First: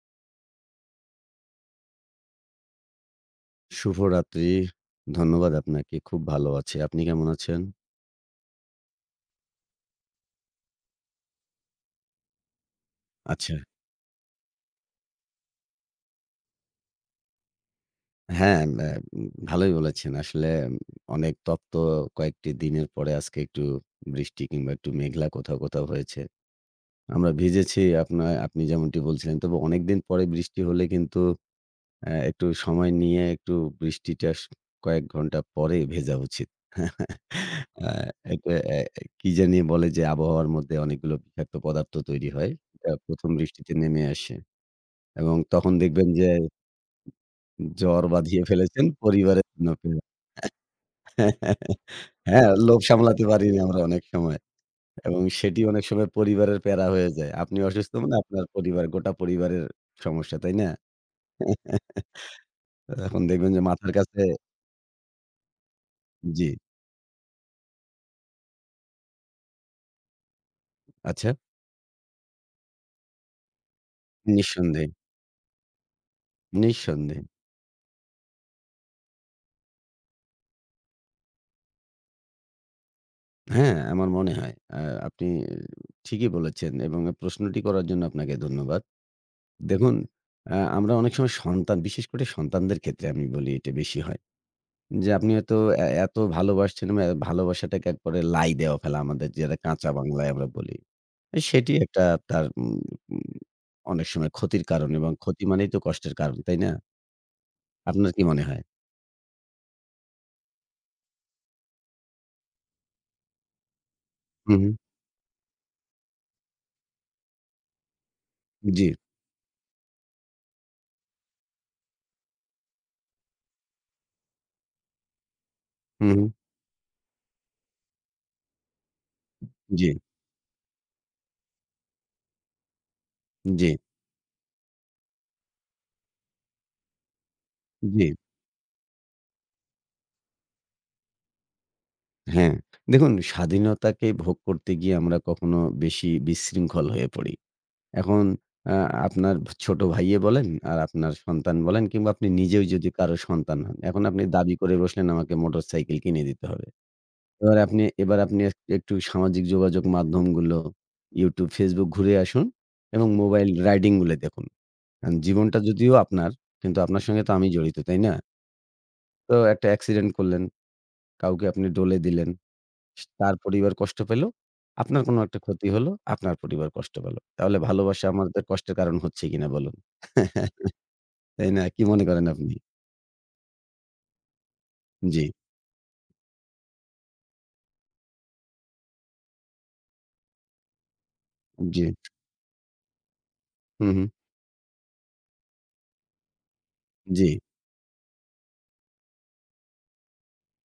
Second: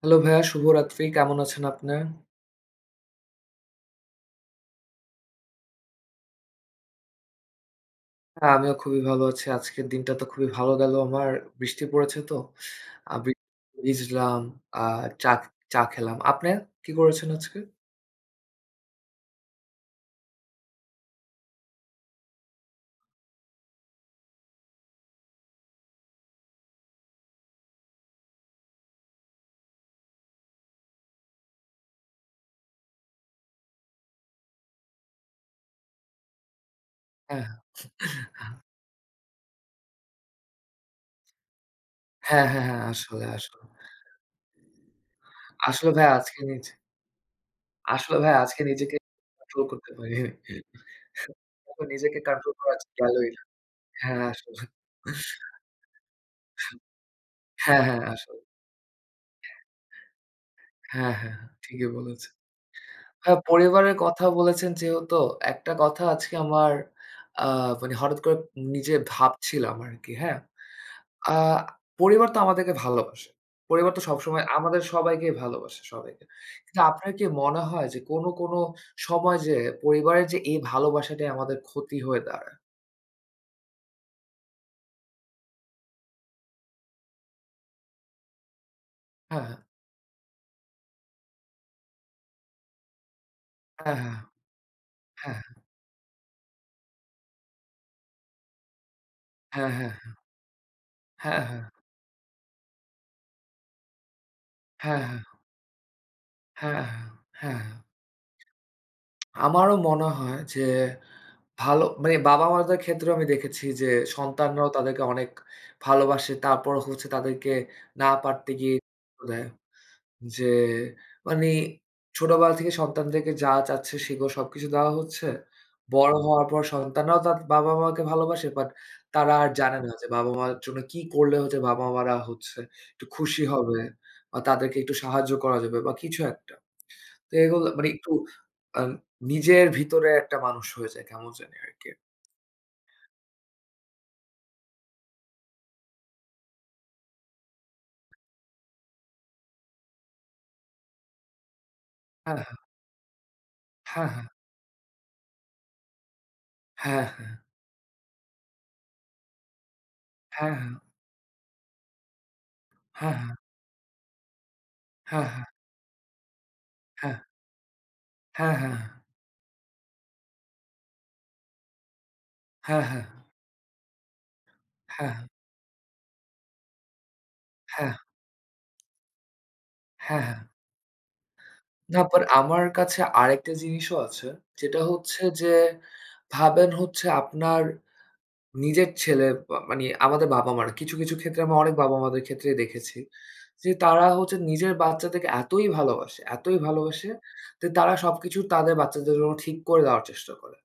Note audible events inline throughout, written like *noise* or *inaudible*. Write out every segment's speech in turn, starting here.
Hello ভাইয়া, শুভরাত্রি। কেমন আছেন আপনি? শুভরাত্রি। ধন্যবাদ আপনাকে। খুব ভালো আছি। আপনি কেমন আছেন? হ্যাঁ, আমিও খুবই ভালো আছি। আজকের দিনটা তো খুবই ভালো গেল আমার। বৃষ্টি পড়েছে তো। আ বৃ আচ্ছা। ভিজলাম, আ চা চা খেলাম। আপনি কি করেছেন আজকে? হ্যাঁ, ম্যা ভালোই বলেছেন। আসলে অনেক তপ্ত কয়েকটি দিনের পরে আজকে একটু বৃষ্টি কিংবা একটু মেঘলা কোথাও, কোথাও হয়েছে। আমরা ভিজেছি আপনা আপনি যেমনটি বলছিলেন। তবে অনেকদিন পরে বৃষ্টি হলে কিন্তু একটু সময় নিয়ে একটু বৃষ্টিটা স কয়েক ঘন্টা পরে ভেজা উচিত। হ্যাঁ, আ এটা কি জানি বলে যে আবহাওয়ার মধ্যে অনেকগুলো বিষাক্ত পদার্থ তৈরি হ্যাঁ, হয়। হ্যাঁ, হ্যাঁ। এটা আসলে, ১ম আসলে। বৃষ্টিতে নেমে আসে এবং তখন আসলে দেখবেন ভাইয়া যে আজকে নিজ জ্বর আসলে ভাইয়া বাঁধিয়ে আজকে ফেলেছেন নিজেকে পরিবারের কন্ট্রোল জন্য করতে পীড়া। পারিনি। তো নিজেকে হ্যাঁ, কন্ট্রোল করা লোভ সামলাতে গেলই না। পারি না আমরা অনেক হ্যাঁ, সময়। আসলে। এবং সেটি অনেক সময় পরিবারের প্যারা হয়ে যায়। আপনি হ্যাঁ, অসুস্থ হ্যাঁ, মানে আসলে। আপনার পরিবার, গোটা পরিবারের সমস্যা, তাই না? হ্যাঁ, হ্যাঁ, হ্যাঁ, ঠিকই *laughs* বলেছেন। তখন হ্যাঁ, দেখবেন যে মাথার পরিবারের কাছে কথা বলেছেন যেহেতু, একটা কথা আজকে জি, আমার আ মানে হঠাৎ করে নিজে ভাবছিলাম আরকি, হ্যাঁ? আচ্ছা। আ পরিবার তো আমাদেরকে ভালোবাসে। পরিবার তো সবসময় আমাদের নিঃসন্দেহে, সবাইকেই ভালোবাসে, সবাইকে। কিন্তু আপনার নিঃসন্দেহে। কি মনে হয় যে কোনো সময় যে পরিবারের যে এই ভালোবাসাটাই আমাদের ক্ষতি হয়ে দাঁড়ায়? হ্যাঁ, আমার মনে হয়। আপনি ঠিকই বলেছেন এবং এ প্রশ্নটি করার জন্য আপনাকে ধন্যবাদ। হ্যাঁ, হ্যাঁ, দেখুন, আমরা অনেক সময় সন্তান, বিশেষ করে সন্তানদের ক্ষেত্রে আমি বলি এটা হ্যাঁ, বেশি হ্যাঁ, হয়। যে আপনি হ্যাঁ, হয়তো এত ভালোবাসছেন বা ভালোবাসাটাকে একবারে লাই দেওয়া ফেলা আমাদের যেটা হ্যাঁ, কাঁচা হ্যাঁ, বাংলায় আমরা বলি। হ্যাঁ, হ্যাঁ, সেটি একটা তার উম উম অনেক সময় ক্ষতির কারণ হ্যাঁ, হ্যাঁ, এবং হ্যাঁ, ক্ষতি মানেই তো কষ্টের কারণ, তাই না? হ্যাঁ, হ্যাঁ। আপনার কি মনে হয়? আমারও মনে হয় যে ভালো মানে বাবা-মাদের ক্ষেত্রেও আমি দেখেছি যে হু, হু। সন্তানরাও তাদেরকে অনেক ভালোবাসে। তারপর হচ্ছে তাদেরকে না পারতে গিয়ে জি। *unintelligible* দেয়। যে মানে ছোটবেলা থেকে সন্তানদেরকে যা চাচ্ছে সেগো সবকিছু দেওয়া হচ্ছে। হু, বড় হু। হওয়ার পর সন্তানরাও তার বাবা-মাকে ভালোবাসে বাট তারা আর জানে জি, না যে বাবা-মার জন্য কি করলে হচ্ছে বাবা-মারা হচ্ছে একটু খুশি জি, হবে বা তাদেরকে একটু সাহায্য করা যাবে বা কিছু একটা। তো এগুলো মানে জি। একটু আ নিজের ভিতরে একটা মানুষ হয়ে যায় কেমন জানি আরকি। হ্যাঁ, দেখুন স্বাধীনতাকে ভোগ করতে গিয়ে আমরা কখনো বেশি বিশৃঙ্খল হয়ে পড়ি। এখন আ আপনার ছোট ভাইয়ে বলেন, আর আপনার সন্তান বলেন কিংবা আপনি হ্যাঁ। নিজেও যদি কারো সন্তান হন, এখন হ্যাঁ, আপনি হ্যাঁ, দাবি করে বসলেন আমাকে মোটরসাইকেল কিনে দিতে হবে। হ্যাঁ, এবার আপনি একটু সামাজিক যোগাযোগ মাধ্যমগুলো হ্যাঁ, YouTube, Facebook ঘুরে আসুন এবং হ্যাঁ, হ্যাঁ, মোবাইল রাইডিং গুলো দেখুন। কারণ হ্যাঁ, হ্যাঁ, জীবনটা যদিও আপনার, কিন্তু আপনার হ্যাঁ, সঙ্গে তো আমি জড়িত, তাই না? হ্যাঁ, হ্যাঁ, তো একটা অ্যাক্সিডেন্ট করলেন, কাউকে আপনি ডলে দিলেন। হ্যাঁ, তার পরিবার কষ্ট পেল। আপনার হ্যাঁ, কোনো একটা ক্ষতি হলো, আপনার পরিবার কষ্ট পেল। তাহলে ভালোবাসা আমাদের কষ্টের কারণ হচ্ছে কিনা বলুন? হ্যাঁ। *laughs* তাই না? কি না মনে বাট করেন আপনি? আমার কাছে আরেকটা জিনিসও আছে। যেটা জি, হচ্ছে যে ভাবেন হচ্ছে আপনার নিজের ছেলে বা মানে আমাদের বাবা-মারা কিছু ক্ষেত্রে আমরা অনেক জি। বাবা-মাদের ক্ষেত্রেই দেখেছি। যে হু, হু। তারা হচ্ছে নিজের বাচ্চাদেরকে এতই ভালোবাসে, এতই ভালোবাসে জি, যে তারা সবকিছু তাদের বাচ্চাদের জন্য ঠিক করে দেওয়ার চেষ্টা করে।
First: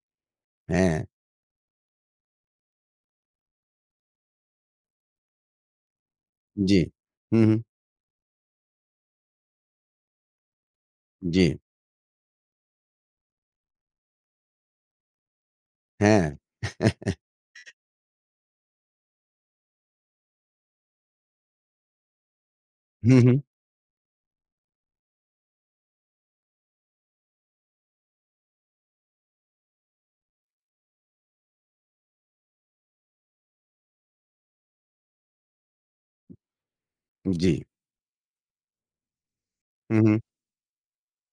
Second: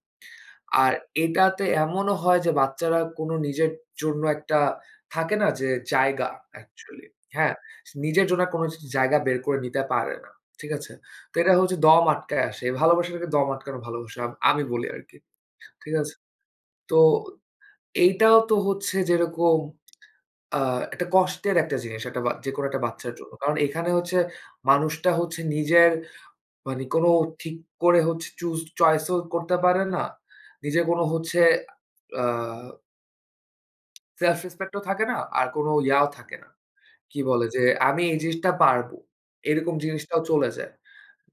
আর হ্যাঁ, এটাতে এমনও হয় যে বাচ্চারা কোনো নিজের জন্য একটা থাকে না যে জায়গা জি। অ্যাকচুয়ালি, হু, হু। হ্যাঁ? নিজের জন্য কোনো জায়গা বের করে নিতে পারে না। ঠিক আছে? তো জি, এটা হচ্ছে দম আটকায় আসে। এই ভালোবাসাটাকে দম আটকানো ভালোবাসা আমি বলি আরকি। ঠিক আছে? হ্যাঁ। তো *laughs* এইটাও তো হচ্ছে যেরকম আ একটা কষ্টের একটা জিনিস একটা বা যেকোনো একটা বাচ্চার হু, জন্য। হু। কারণ এখানে হচ্ছে মানুষটা হচ্ছে নিজের মানে কোনো ঠিক করে হচ্ছে চুজ চয়েস ও করতে পারে না। নিজের কোনো হচ্ছে আ self respect ও থাকে না। আর কোনো ইয়াও থাকে না। কি বলে জি, যে আমি এই জিনিসটা পারবো। এরকম হু, হু। জিনিসটাও চলে যায়।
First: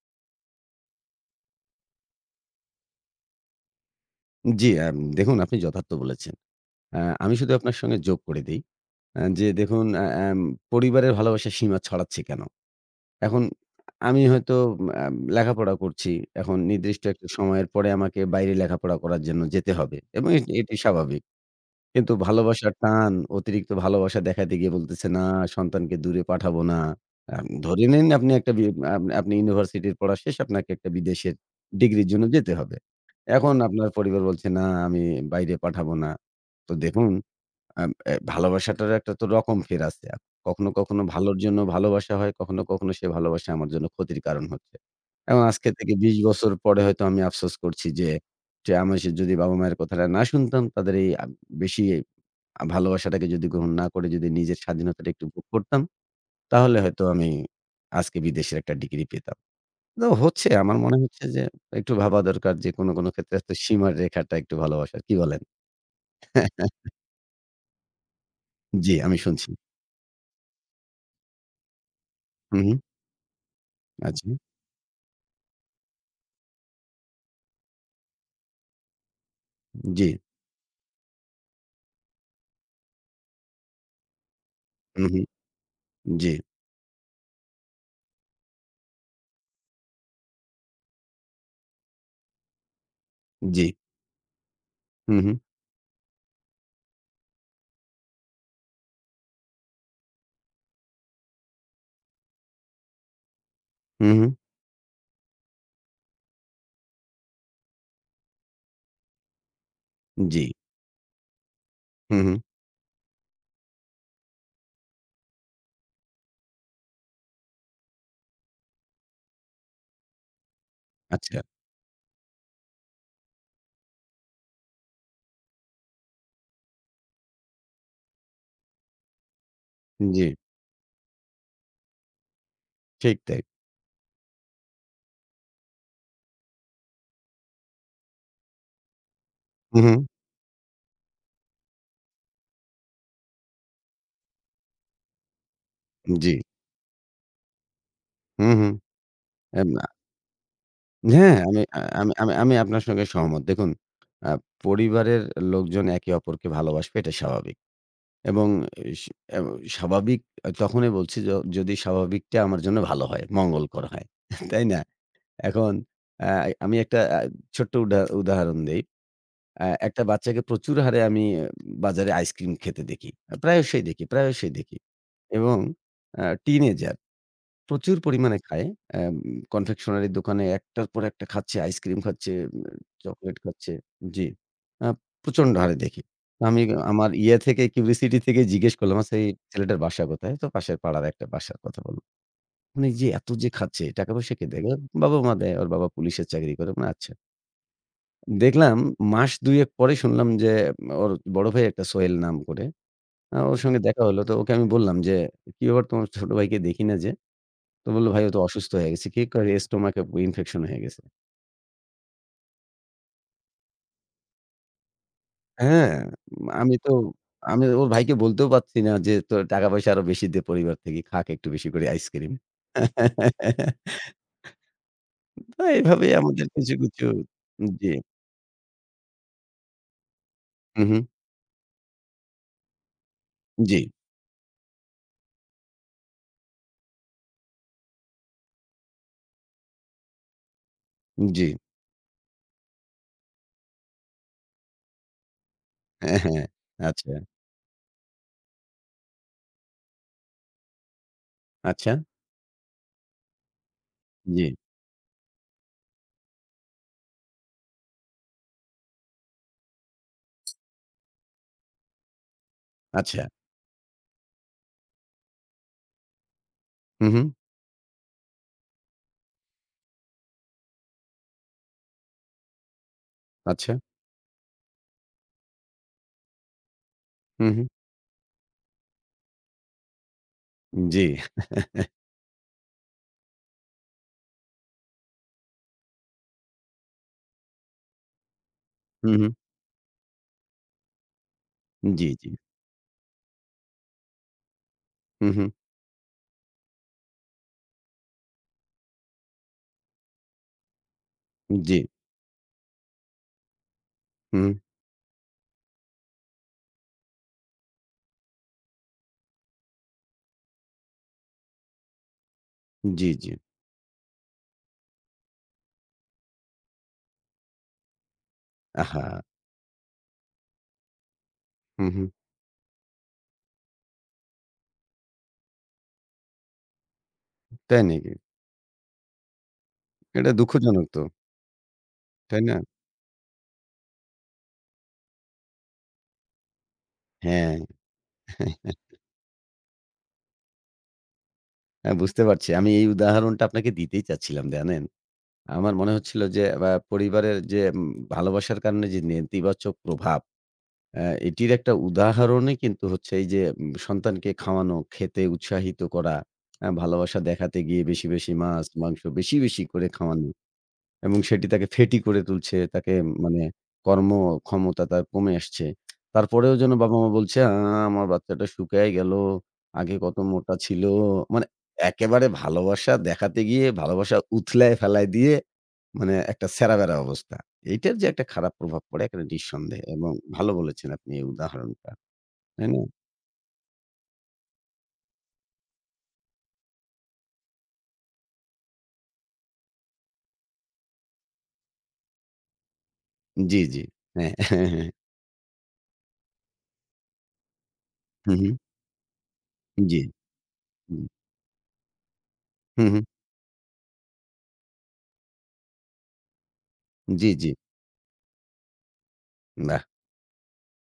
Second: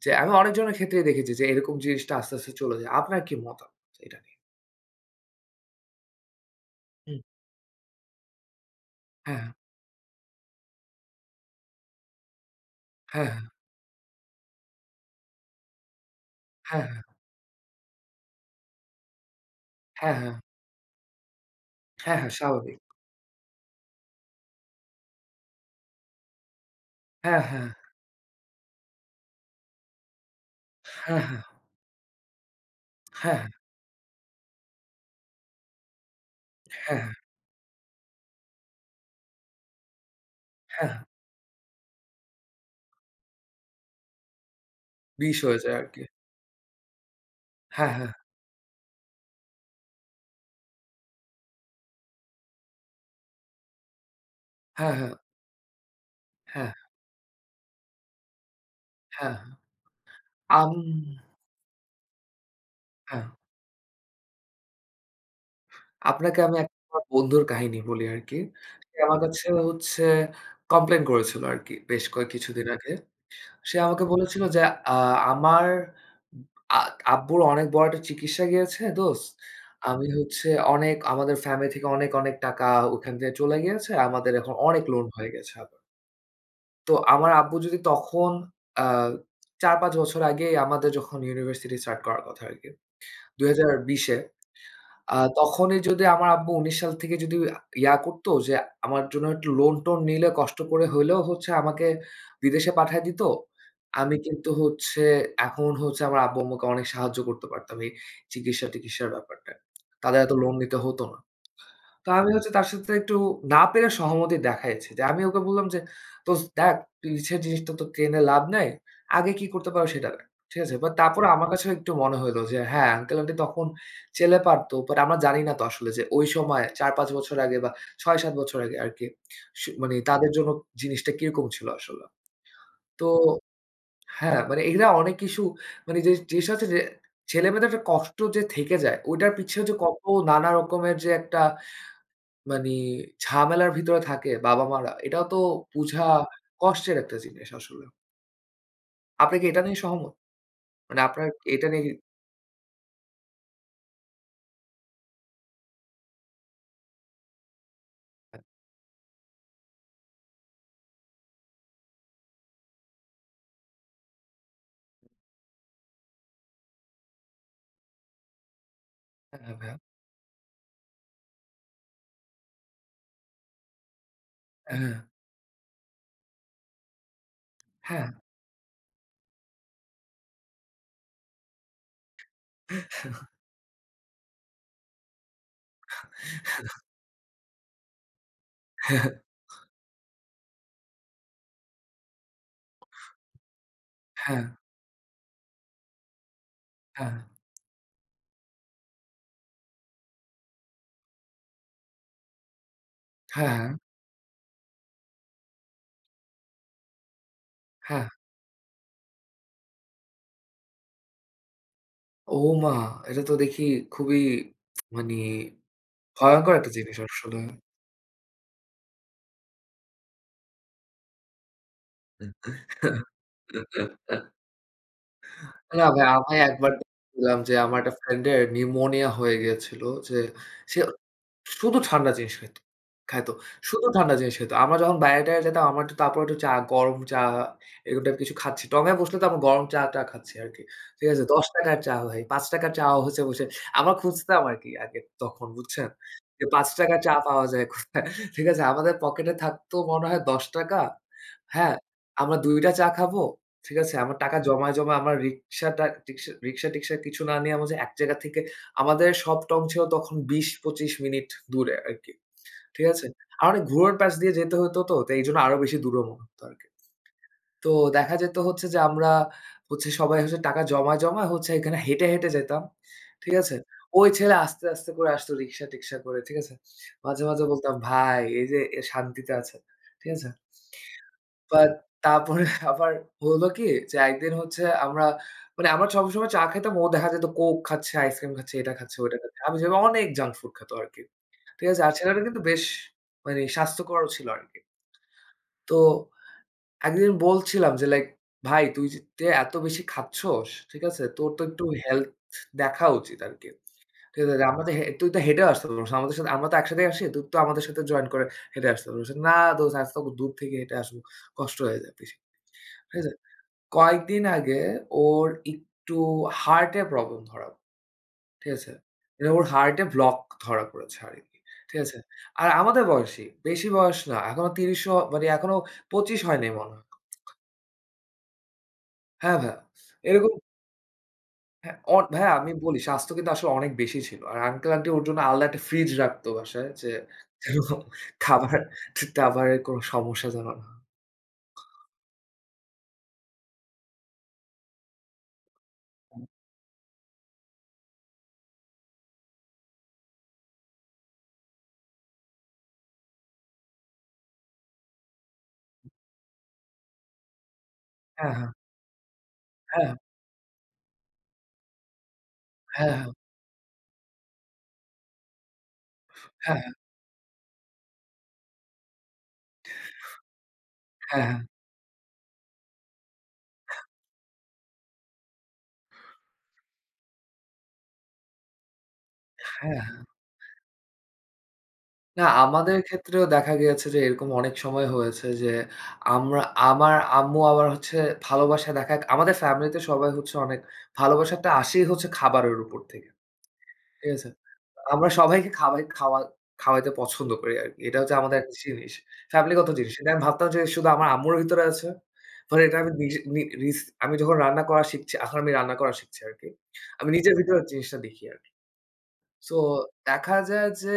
যে আমি অনেকজনের ক্ষেত্রেই দেখেছি যে এরকম জিনিসটা আস্তে চলে যায়। আপনার কি মতামত এটা নিয়ে? জি, দেখুন আপনি যথার্থ বলেছেন। আ হুম। আমি শুধু আপনার সঙ্গে যোগ করে দেই। আ হ্যাঁ, যে দেখুন আ আম পরিবারের ভালোবাসা সীমা ছড়াচ্ছে কেন? হ্যাঁ, হ্যাঁ, এখন আমি হয়তো লেখাপড়া করছি। এখন হ্যাঁ, নির্দিষ্ট একটা সময়ের পরে আমাকে বাইরে লেখাপড়া করার জন্য যেতে হবে হ্যাঁ, এবং হ্যাঁ, এটি স্বাভাবিক। কিন্তু হ্যাঁ, হ্যাঁ, ভালোবাসার স্বাভাবিক। টান, অতিরিক্ত ভালোবাসা দেখাতে গিয়ে বলতেছে, "না, সন্তানকে দূরে পাঠাবো না।" হ্যাঁ, হ্যাঁ, ধরে নিন আপনি একটা বি আপনি ইউনিভার্সিটির পড়া শেষ, আপনাকে একটা হ্যাঁ, বিদেশের হ্যাঁ, ডিগ্রির জন্য যেতে হবে। হ্যাঁ, হ্যাঁ, এখন আপনার পরিবার বলছে, "না, আমি বাইরে পাঠাবো না।" তো হ্যাঁ, দেখুন হ্যাঁ, আম অ্যা ভালোবাসাটারও একটা তো রকম ফের আছে। কখনো, হ্যাঁ, কখনো ভালোর জন্য ভালোবাসা হয়, কখনো, কখনো সে ভালোবাসা আমার জন্য ক্ষতির কারণ হচ্ছে। বিষ এবং হয়ে আজকে যায় থেকে আরকি। ২০ বছর পরে হয়তো আমি আফসোস করছি হ্যাঁ, যে, হ্যাঁ, যে আমি সে যদি বাবা-মায়ের কথাটা না শুনতাম, তাদের এই বেশি ভালোবাসাটাকে যদি গ্রহণ না করে যদি নিজের হ্যাঁ, স্বাধীনতাটা হ্যাঁ, একটু ভোগ করতাম, হ্যাঁ, তাহলে হয়তো আমি আজকে বিদেশের একটা ডিগ্রি হ্যাঁ, পেতাম। হ্যাঁ, তো হচ্ছে আমার আম মনে হচ্ছে যে একটু ভাবা দরকার যে কোনো, কোনো হ্যাঁ। ক্ষেত্রে তো সীমার রেখাটা একটু ভালোবাসার। কি বলেন? আপনাকে আমি একটা *laughs* আমার বন্ধুর কাহিনী বলি আরকি। জি, সে আমি আমার কাছে শুনছি। হচ্ছে কমপ্লেইন করেছিল আরকি বেশ কয়েক হু, কিছুদিন হু। আগে। সে আমাকে আচ্ছা, বলেছিল যে, "আ আমার আ আব্বুর অনেক বড় একটা চিকিৎসা গিয়েছে দোস্ত। জি। আমি হচ্ছে অনেক আমাদের ফ্যামিলি থেকে অনেক টাকা ওখান থেকে চলে গিয়েছে। আমাদের এখন অনেক হু, লোন হু। হয়ে গেছে আবার। জি, তো আমার আব্বু যদি তখন আ ৪-৫ বছর আগে আমাদের যখন ইউনিভার্সিটি স্টার্ট করার কথা আরকি। জি। ২০২০ এ হু, হু, তখনই যদি আমার আব্বু ১৯ সাল থেকে যদি ইয়া করত যে আমার জন্য একটু লোন-টোন নিলে কষ্ট করে হইলেও হচ্ছে আমাকে বিদেশে পাঠায় দিত। হু, আমি হু। কিন্তু হচ্ছে এখন হচ্ছে আমার আব্বু-আম্মুকে অনেক সাহায্য করতে পারতাম এই চিকিৎসা-টিকিৎসার ব্যাপারটায়। তাদের এত জি। লোন নিতে হতো না। তো হু, আমি হু। হচ্ছে তার সাথে একটু না পেরে সহমতি দেখাইছি। যে আমি ওকে বললাম যে, "দোস্ত দেখ পিছের জিনিসটা তো টেনে লাভ নাই। আগে কি করতে পারো সেটা দেখ।" ঠিক আছে? বাট তারপরে আচ্ছা। আমার কাছেও একটু মনে হইলো যে হ্যাঁ, আঙ্কেল আন্টি তখন চেলে পারতো। বাট আমরা জানি না তো আসলে যে ওই সময় ৪-৫ বছর আগে বা ৬-৭ বছর আগে আরকি মানে জি, তাদের জন্য জিনিসটা কিরকম ছিল আসলে। তো ঠিক তাই। হ্যাঁ, মানে এরা অনেক কিছু মানে যে জিনিসটা হচ্ছে যে ছেলেমেয়েদের একটা কষ্ট যে থেকে যায়, ওইটার পিছেও যে হু, হু। কত নানা রকমের যে একটা মানি ঝামেলার ভিতরে থাকে বাবা-মারা, এটা তো বুঝা হুম। জি। কষ্টের একটা জিনিস আসলে। হু, হু। আপনি কি এটা এম নিয়ে আ সহমত? মানে আপনার হ্যাঁ, আমি এটা আ নিয়ে কি আমি আমি আমি আপনার সঙ্গে সহমত। দেখুন, আ পরিবারের লোকজন একে অপরকে ভালোবাসবে এটা স্বাভাবিক। এবং এস এব স্বাভাবিক তখনই বলছি যদি স্বাভাবিকটা আমার জন্য ভালো হয়, মঙ্গলকর হয়। তাই না? এখন আ আমি একটা ছোট্ট উদাহরণ দেই। হ্যাঁ, ভাইয়া। একটা বাচ্চাকে প্রচুর হারে আমি বাজারে আইসক্রিম খেতে দেখি। প্রায়শই দেখি, প্রায়শই দেখি। হ্যাঁ, এবং টিনেজার প্রচুর হ্যাঁ, পরিমাণে খায়। অ্যাম কনফেকশনারি দোকানে একটার পর একটা খাচ্ছে, আইসক্রিম খাচ্ছে, চকোলেট খাচ্ছে। জি। আ প্রচন্ড হারে দেখি। তো আমি আমার ইয়ে থেকে কিউরিসিটি থেকে জিজ্ঞেস করলাম, "আচ্ছা এই ছেলেটার বাসা কোথায়?" তো পাশের পাড়ার একটা বাসার কথা বলল। মানে যে এত যে খাচ্ছে, টাকা পয়সা হ্যাঁ, কে হ্যাঁ, দেয়? বাবা-মা দেয়। ওর বাবা পুলিশের চাকরি করে। মানে আচ্ছা। হ্যাঁ, দেখলাম মাস ২ এক পরে শুনলাম যে ওর বড় ভাই একটা সোহেল নাম করে। ওর হ্যাঁ, সঙ্গে দেখা হলো। তো ওকে আমি বললাম যে, "কি ব্যাপার তোমার ছোট ভাইকে দেখি না যে?" তো বলল, হ্যাঁ। "ভাই ও তো অসুস্থ হয়ে গেছে।" কি করে? স্টোমাকে ইনফেকশন হয়ে গেছে। ওমা! এটা তো দেখি খুবই মানি হ্যাঁ, ভয়ংকর একটা আমি তো জিনিস আসলে। আমি ওর ভাইকে বলতেও পারছি না যে, "তোর টাকা-পয়সা আরো বেশি দে পরিবার থেকে। খাক একটু বেশি করে আইসক্রিম।" তো না ভাই, এভাবেই আমি আমাদের কিছু, একবার কিছু দেখছিলাম যে আমার জি। একটা ফ্রেন্ড এর নিউমোনিয়া হয়ে গিয়েছিল যে সে হু, হু। শুধু ঠান্ডা জিনিস খাইত খাইত। জি, শুধু ঠান্ডা জিনিস খাইত। আমরা যখন বাইরে-টাইরে যেতাম আমার তো তারপর একটু চা, গরম চা এরকম টাইপ কিছু খাচ্ছি। টঙায় বসলে তো আমরা গরম চা-টা খাচ্ছি আরকি। ঠিক আছে? জি। ৳১০ টাকা র চা ভাই, ৳৫ টাকা র চা হচ্ছে বসে আমরা খুঁজতাম আরকি আগে তখন বুঝছেন? হ্যাঁ, যে হ্যাঁ। ৳৫ টাকা র আচ্ছা, চা পাওয়া যায় কোথায়? ঠিক আছে? আমাদের পকেটে থাকতো মনে হয় ৳১০ টাকা। হ্যাঁ? আচ্ছা। আমরা ২ টা চা খাবো। ঠিক আছে? আমার টাকা জি। জমায়, জমায় আমরা রিক্সাটা রিক্সা-টিক্সা কিছু না নিয়ে আমরা যে এক জায়গা থেকে আমাদের সব টং ছিল তখন ২০-২৫ মিনিট দূরে আরকি। ঠিক আছে? আচ্ছা। আর অনেক ঘোড়ার পাশ দিয়ে যেতে হতো তো, তো এইজন্য আরো বেশি দূরও মনে হতো আরকি। হু, হু। তো দেখা যেত হচ্ছে যে আমরা হচ্ছে সবাই হচ্ছে টাকা জমায় হচ্ছে এখানে হেঁটে যেতাম। ঠিক আছে? আচ্ছা। ওই ছেলে আস্তে করে আসতো রিক্সা-টিক্সা করে। ঠিক আছে? মাঝে হু, হু। বলতাম, "ভাই এই যে এ শান্তিতে আছে।" ঠিক আছে? জি। বাট তারপরে *laughs* আবার হলো কি যে একদিন হচ্ছে আমরা মানে আমরা সবসময় চা খেতাম ও দেখা যেত কোক খাচ্ছে, আইসক্রিম খাচ্ছে, এটা খাচ্ছে, হু, ওইটা হু। খাচ্ছে। আমি যেভাবে অনেক জাঙ্ক ফুড খেত আরকি। ঠিক আছে? আর জি, ছেলেটা জি। কিন্তু বেশ মানে স্বাস্থ্যকরও ছিল আরকি। হু, হু। তো একদিন বলছিলাম যে লাইক, "ভাই তুই যে তে এত বেশি খাচ্ছস, ঠিক আছে? তোর তো একটু জি। হেলথ দেখা উচিত আরকি। ঠিক আছে? হু, হু। আমাদের হে তুই তো হেঁটে আসতে পারস। আমাদের সাথে আমরা তো একসাথেই আসি। তুই তো আমাদের সাথে জয়েন করে হেঁটে আসতে পারস।" "না দোস্ত আজকে দূর থেকে হেঁটে আসবো। কষ্ট হয়ে যায় বেশি।" ঠিক জি, আছে? জি। কয়েকদিন আগে ওর একটু হার্টে প্রবলেম ধরা। ঠিক আছে? আহা! মানে ওর হার্টে ব্লক ধরা পড়েছে আরকি। ঠিক হু, আছে? হু। আর আমাদের বয়সী, বেশি বয়স না। এখনো ৩০ ও মানে এখনো ২৫ হয়নি মনে হয়। তাই নাকি? হ্যাঁ ভাইয়া, এটা এরকম দুঃখজনক তো। হ্যাঁ, ভাইয়া তাই আমি না? বলি স্বাস্থ্য কিন্তু আসলে অনেক বেশি ছিল। আর আঙ্কেল আন্টি ওর জন্য আলাদা একটা ফ্রিজ রাখতো বাসায় যে হ্যাঁ। যেন খাবার-টাবারের কোনো সমস্যা যেন না হয়। হ্যাঁ, বুঝতে পারছি। আমি এই উদাহরণটা আপনাকে দিতেই চাচ্ছিলাম, জানেন? আমার মনে হচ্ছিল যে বা পরিবারের যে ভালোবাসার কারণে যে নেতিবাচক প্রভাব, এটির একটা উদাহরণই কিন্তু হচ্ছে এই যে সন্তানকে খাওয়ানো, খেতে উৎসাহিত করা, ভালোবাসা দেখাতে গিয়ে বেশি, বেশি হ্যাঁ, হ্যাঁ, মাছ, মাংস বেশি, বেশি করে হ্যাঁ, খাওয়ানো। এবং সেটি তাকে ফেঁটি করে তুলছে। হ্যাঁ, তাকে হ্যাঁ, মানে কর্মক্ষমতা তার কমে আসছে। তারপরেও হ্যাঁ, যেন বাবা-মা বলছে, আমার বাচ্চাটা শুকায় গেল। আগে কত মোটা ছিল।" হ্যাঁ, হ্যাঁ, মানে একেবারে ভালোবাসা দেখাতে গিয়ে ভালোবাসা উথলায় ফেলায় দিয়ে মানে একটা ছেঁড়া-বেঁড়া অবস্থা। এইটার যে একটা খারাপ প্রভাব পড়ে এখানে নিঃসন্দেহে হ্যাঁ। এবং ভালো বলেছেন আপনি এই উদাহরণটা। না, তাই আমাদের না? ক্ষেত্রেও দেখা গিয়েছে যে এরকম অনেক সময় হয়েছে যে আমরা আমার আম্মু আবার হচ্ছে ভালোবাসা দেখাক আমাদের ফ্যামিলিতে সবাই হচ্ছে অনেক ভালোবাসাটা আসেই হচ্ছে খাবারের উপর থেকে। জি, জি। ঠিক আছে? হ্যাঁ, হ্যাঁ, হ্যাঁ। আমরা সবাইকে খাবাই খাওয়া খাওয়াইতে পছন্দ করি আরকি। এটা হচ্ছে হু, আমাদের হু। একটা জিনিস। ফ্যামিলিগত জিনিস। জি। এটা আমি ভাবতাম যে শুধু হুম, আমার আম্মুর ভিতরে আছে। পরে এটা হু, আমি হু। নিজে নি রিস আমি যখন রান্না করা শিখছি, এখন আমি রান্না করা শিখছি আরকি। আমি জি, নিজের জি। ভিতরে জিনিসটা দেখি আরকি। সো বাহ! দেখা যায় যে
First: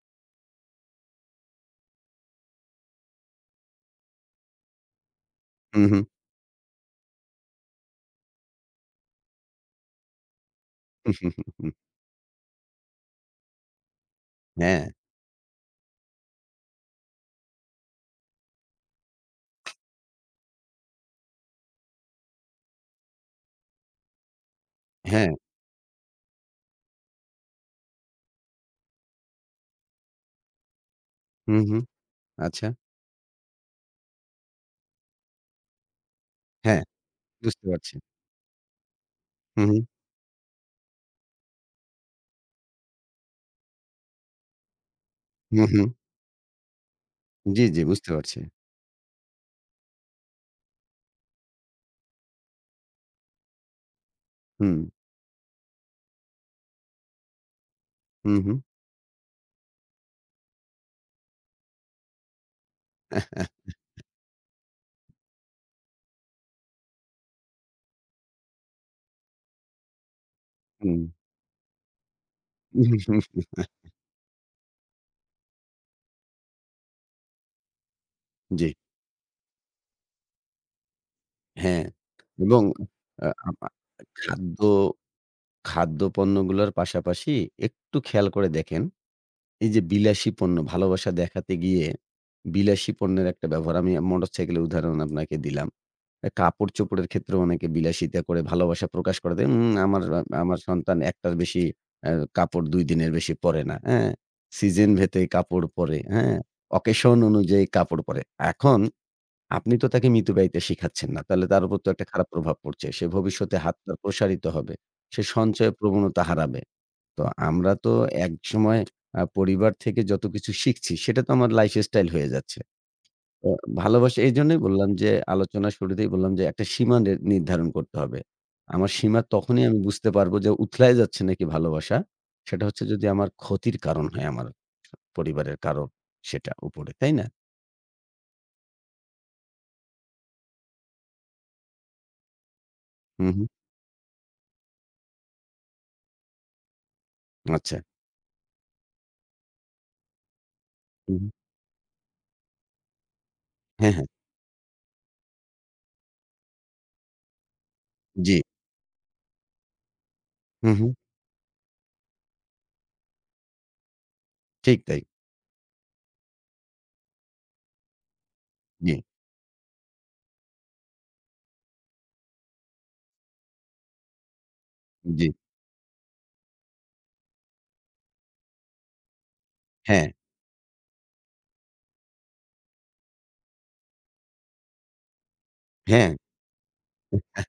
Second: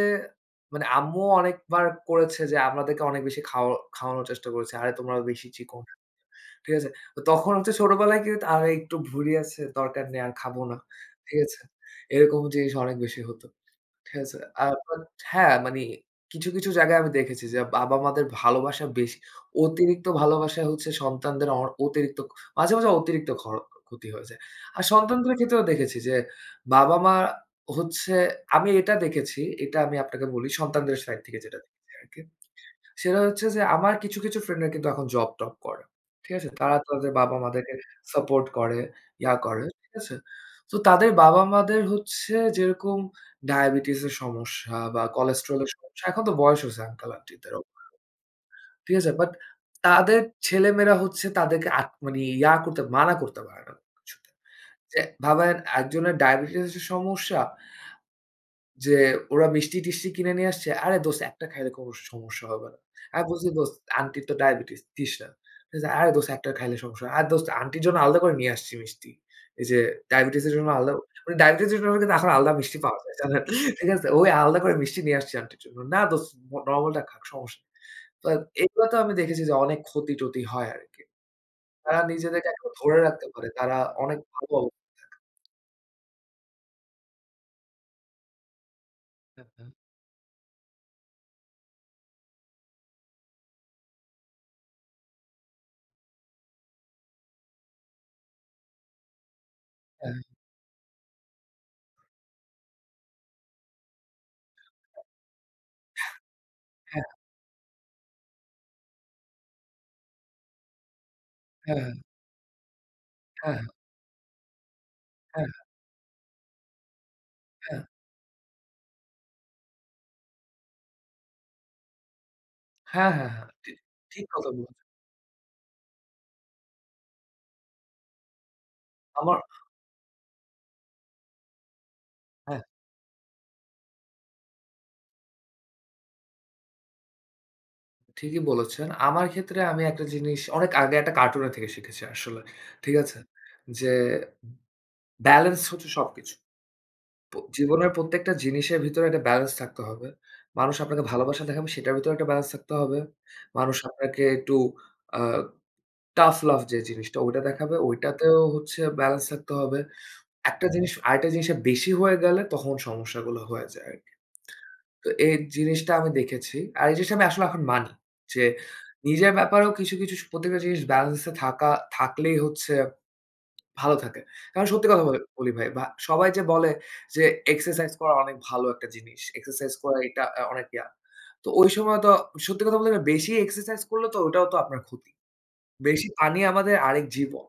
মানে আম্মুও অনেকবার করেছে যে আমাদেরকে অনেক বেশি খাওয়ানোর চেষ্টা করেছে। "আরে তোমরা বেশি হু, চিকন।" হু। ঠিক আছে? তো তখন হচ্ছে ছোটবেলায় কিন্তু "আরে একটু ভুঁড়ি আছে, দরকার নেই আর খাবো না।" ঠিক আছে? এরকম জিনিস অনেক বেশি হত। ঠিক আছে। হ্যাঁ, বাট হ্যাঁ, মানে কিছু জায়গায় আমি দেখেছি যে বাবা-মাদের ভালোবাসা বেশি। অতিরিক্ত ভালোবাসা হচ্ছে সন্তানদের অ অতিরিক্ত মাঝে অতিরিক্ত খ ক্ষতি হয়ে যায়। আর হ্যাঁ। সন্তানদের ক্ষেত্রেও দেখেছি যে বাবা-মা হচ্ছে আমি এটা দেখেছি, এটা আমি আপনাকে বলি সন্তানদের সাইড থেকে হু, যেটা হু। দেখেছি আরকি। আচ্ছা। সেটা হচ্ছে যে আমার কিছু ফ্রেন্ডরা কিন্তু এখন জব-টব করে। ঠিক আছে? তারা হ্যাঁ, তাদের বুঝতে বাবা-মাদেরকে পারছি। সাপোর্ট করে, ইয়া হু, করে। হু, ঠিক আছে? তো তাদের বাবা-মাদের হচ্ছে যেরকম ডায়াবেটিস এর সমস্যা বা কোলেস্টেরল হু, এর হু। সমস্যা। এখন তো বয়স হইছে আঙ্কেল আন্টিদেরও। জি, জি বুঝতে পারছি। ঠিক আছে? বাট তাদের ছেলেমেয়েরা হচ্ছে তাদেরকে মানে ইয়া করতে মানা করতে পারে না কিছুতে। হুম, যে ভাবেন একজনের ডায়াবেটিস এর সমস্যা হু, হু, যে ওরা মিষ্টি-টিষ্টি কিনে নিয়ে আসছে। "আরে দোস্ত একটা খাইলে কোনো সমস্যা হবে না।" আমি বলছি, "দোস্ত আন্টির তো ডায়াবেটিস, দিস না।" বলছে, "আরে দোস্ত একটা খাইলে সমস্যা হবে না।" আর দোস্ত আন্টির জন্য আলাদা করে নিয়ে আসছি মিষ্টি।" এই যে ডায়াবেটিসের জন্য আলাদা হুম। মানে ডায়াবেটিসের জন্য কিন্তু এখন আলাদা মিষ্টি পাওয়া যায়, জানেন? *laughs* ঠিক আছে? ওই আলাদা করে মিষ্টি নিয়ে আসছি আন্টির জন্য। "না দোস্ত নরমালটা খাক, সমস্যা নেই।" তো জি, এগুলো তো আমি দেখেছি যে অনেক ক্ষতি-টতি হয় আরকি। হ্যাঁ। তারা নিজেদেরকে এবং এখনো ধরে রাখতে আ পারে। আমা তারা অনেক ভালো খাদ্য অবস্থায়। খাদ্যপণ্যগুলোর পাশাপাশি একটু খেয়াল করে দেখেন, এই যে বিলাসী পণ্য ভালোবাসা দেখাতে গিয়ে বিলাসী পণ্যের একটা ব্যবহার আমি মোটরসাইকেলের উদাহরণ আপনাকে দিলাম। কাপড়-চোপড়ের ক্ষেত্রেও অনেকে বিলাসিতা করে ভালোবাসা প্রকাশ করে দেয়। আমার হ্যাঁ, আ হ্যাঁ। আমার সন্তান ১ টার বেশি অ্যা কাপড় ২ দিনের বেশি পরে না। হ্যাঁ? সিজন ভেদে কাপড় পরে, হ্যাঁ? হ্যাঁ, অকেশন অনুযায়ী কাপড় পরে। এখন আপনি তো তাকে মিতব্যয়িতা শিখাচ্ছেন না। তাহলে তার উপর হ্যাঁ, তো হ্যাঁ, একটা খারাপ প্রভাব পড়ছে। সে ভবিষ্যতে হ্যাঁ, হাত পা প্রসারিত হবে। সে হ্যাঁ, সঞ্চয় প্রবণতা হারাবে। তো আমরা হ্যাঁ। তো একসময় পরিবার থেকে যত কিছু শিখছি সেটা তো আমার লাইফস্টাইল হয়ে যাচ্ছে। হ্যাঁ, হ্যাঁ, হ্যাঁ। আ ঠি ভালোবাসা ঠিক কথা এইজন্যই বলেছেন। বললাম যে, আলোচনার শুরুতেই বললাম যে, একটা সীমা নির্ধারণ করতে হবে। আমার সীমা আমার তখনই আমি বুঝতে পারবো যে, উথলাই যাচ্ছে নাকি ভালোবাসা। হ্যাঁ, সেটা হচ্ছে যদি আমার ক্ষতির কারণ হয় আমার পরিবারের কারো সেটা উপরে। তাই না? ঠিকই বলেছেন। আমার ক্ষেত্রে আমি একটা জিনিস অনেক আগে একটা কার্টুনের থেকে শিখেছি আসলে। ঠিক আছে? হু, হু। যে ব্যালেন্স হচ্ছে সবকিছু। আচ্ছা। জীবনের প্রত্যেকটা জিনিসের ভিতরে একটা ব্যালেন্স থাকতে হবে। মানুষ আপনাকে হু, হু। ভালোবাসা দেখাবে সেটার ভিতরে একটা ব্যালেন্স থাকতে হবে। মানুষ হ্যাঁ, হ্যাঁ। আপনাকে একটু আ tough love যে জিনিসটা ওইটা দেখাবে জি। ওইটাতেও হচ্ছে ব্যালেন্স থাকতে হবে। একটা হু, হু। জিনিস আরেকটা জিনিসের বেশি হয়ে গেলে তখন সমস্যাগুলো হয়ে যায়। ঠিক তাই। তো এই জিনিসটা আমি দেখেছি। আর এই জিনিসটা আমি আসলে এখন মানি। যে জি, নিজের ব্যাপারেও কিছু, কিছু স প্রত্যেকটা জিনিস ব্যালেন্স এ থাকা থাকলেই হচ্ছে ভালো থাকে। কারণ সত্যি কথা বল জি। বলি ভাই, সবাই যে বলে যে এক্সারসাইজ করা অনেক ভালো একটা জিনিস। এক্সারসাইজ করা হ্যাঁ, এটা অনেক ইয়া। তো ওই সময় তো সত্যি কথা বলতে গেলে বেশি এক্সারসাইজ করলে তো ওটাও তো আপনার ক্ষতি। বেশি হ্যাঁ। পানি আমাদের আরেক জীবন।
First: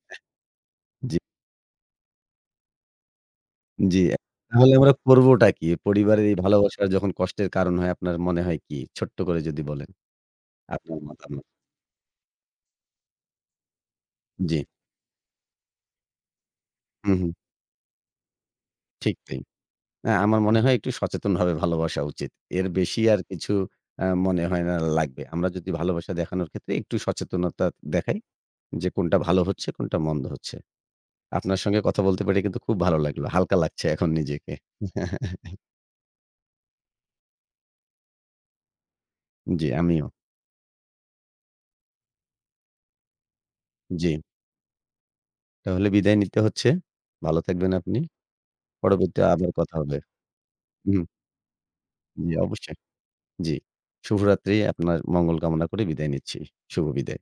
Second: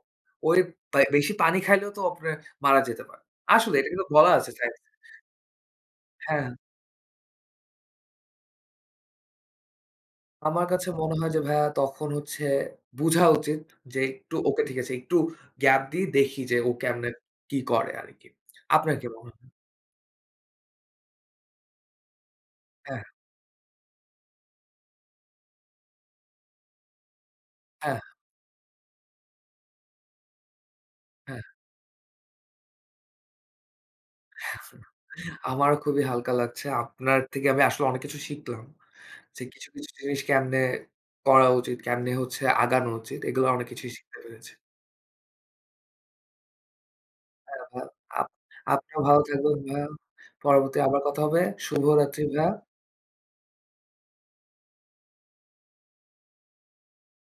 ওই জি, বেশি পানি খাইলেও তো আপনার মারা যেতে পারে। আসলে এটা জি। কিন্তু বলা আছে তাহলে সাইন্স আমরা করবোটা কি? পরিবারের এই হ্যাঁ, হ্যাঁ। ভালোবাসা যখন কষ্টের কারণ হয় আপনার মনে হয় কি? ছোট্ট করে যদি বলেন আমার কাছে আপনার মনে হয় যে মতামত। ভাইয়া তখন হচ্ছে বুঝা উচিত যে একটু জি। ওকে ঠিক আছে, একটু গ্যাপ দিয়ে দেখি যে ও কেমনে হু, হু। কি করে আরকি। আপনার কি ঠিক মনে তাই। হয়? না, আমার মনে হয় একটু সচেতনভাবে ভালোবাসা উচিত। এর হ্যাঁ, বেশি আর কিছু মনে হয় না লাগবে। আমরা যদি ভালোবাসা দেখানোর ক্ষেত্রে একটু সচেতনতা হ্যাঁ, দেখাই যে কোনটা ভালো হচ্ছে, কোনটা মন্দ হচ্ছে। হ্যাঁ। হ্যাঁ। আপনার সঙ্গে কথা বলতে পেরে কিন্তু খুব ভালো লাগলো। হালকা লাগছে এখন নিজেকে। *laughs* আমারও খুবই হালকা লাগছে। আপনার থেকে আমি আসলে অনেক কিছু শিখলাম। যে জি, কিছু আমিও। জিনিস কেমনে করা উচিত, কেমনে হচ্ছে আগানো উচিত। এগুলো অনেক কিছুই জি। শিখতে পেরেছি। তাহলে বিদায় নিতে হচ্ছে। ভালো থাকবেন আপনি। আপ আপনিও পরবর্তীতে ভালো আবার থাকবেন কথা ভাইয়া। হবে। পরবর্তী আবার হুম, কথা হবে। শুভরাত্রি জি ভাইয়া। অবশ্যই। জি। শুভরাত্রি। আপনার মঙ্গল কামনা করে বিদায় নিচ্ছি। শুভ বিদায়।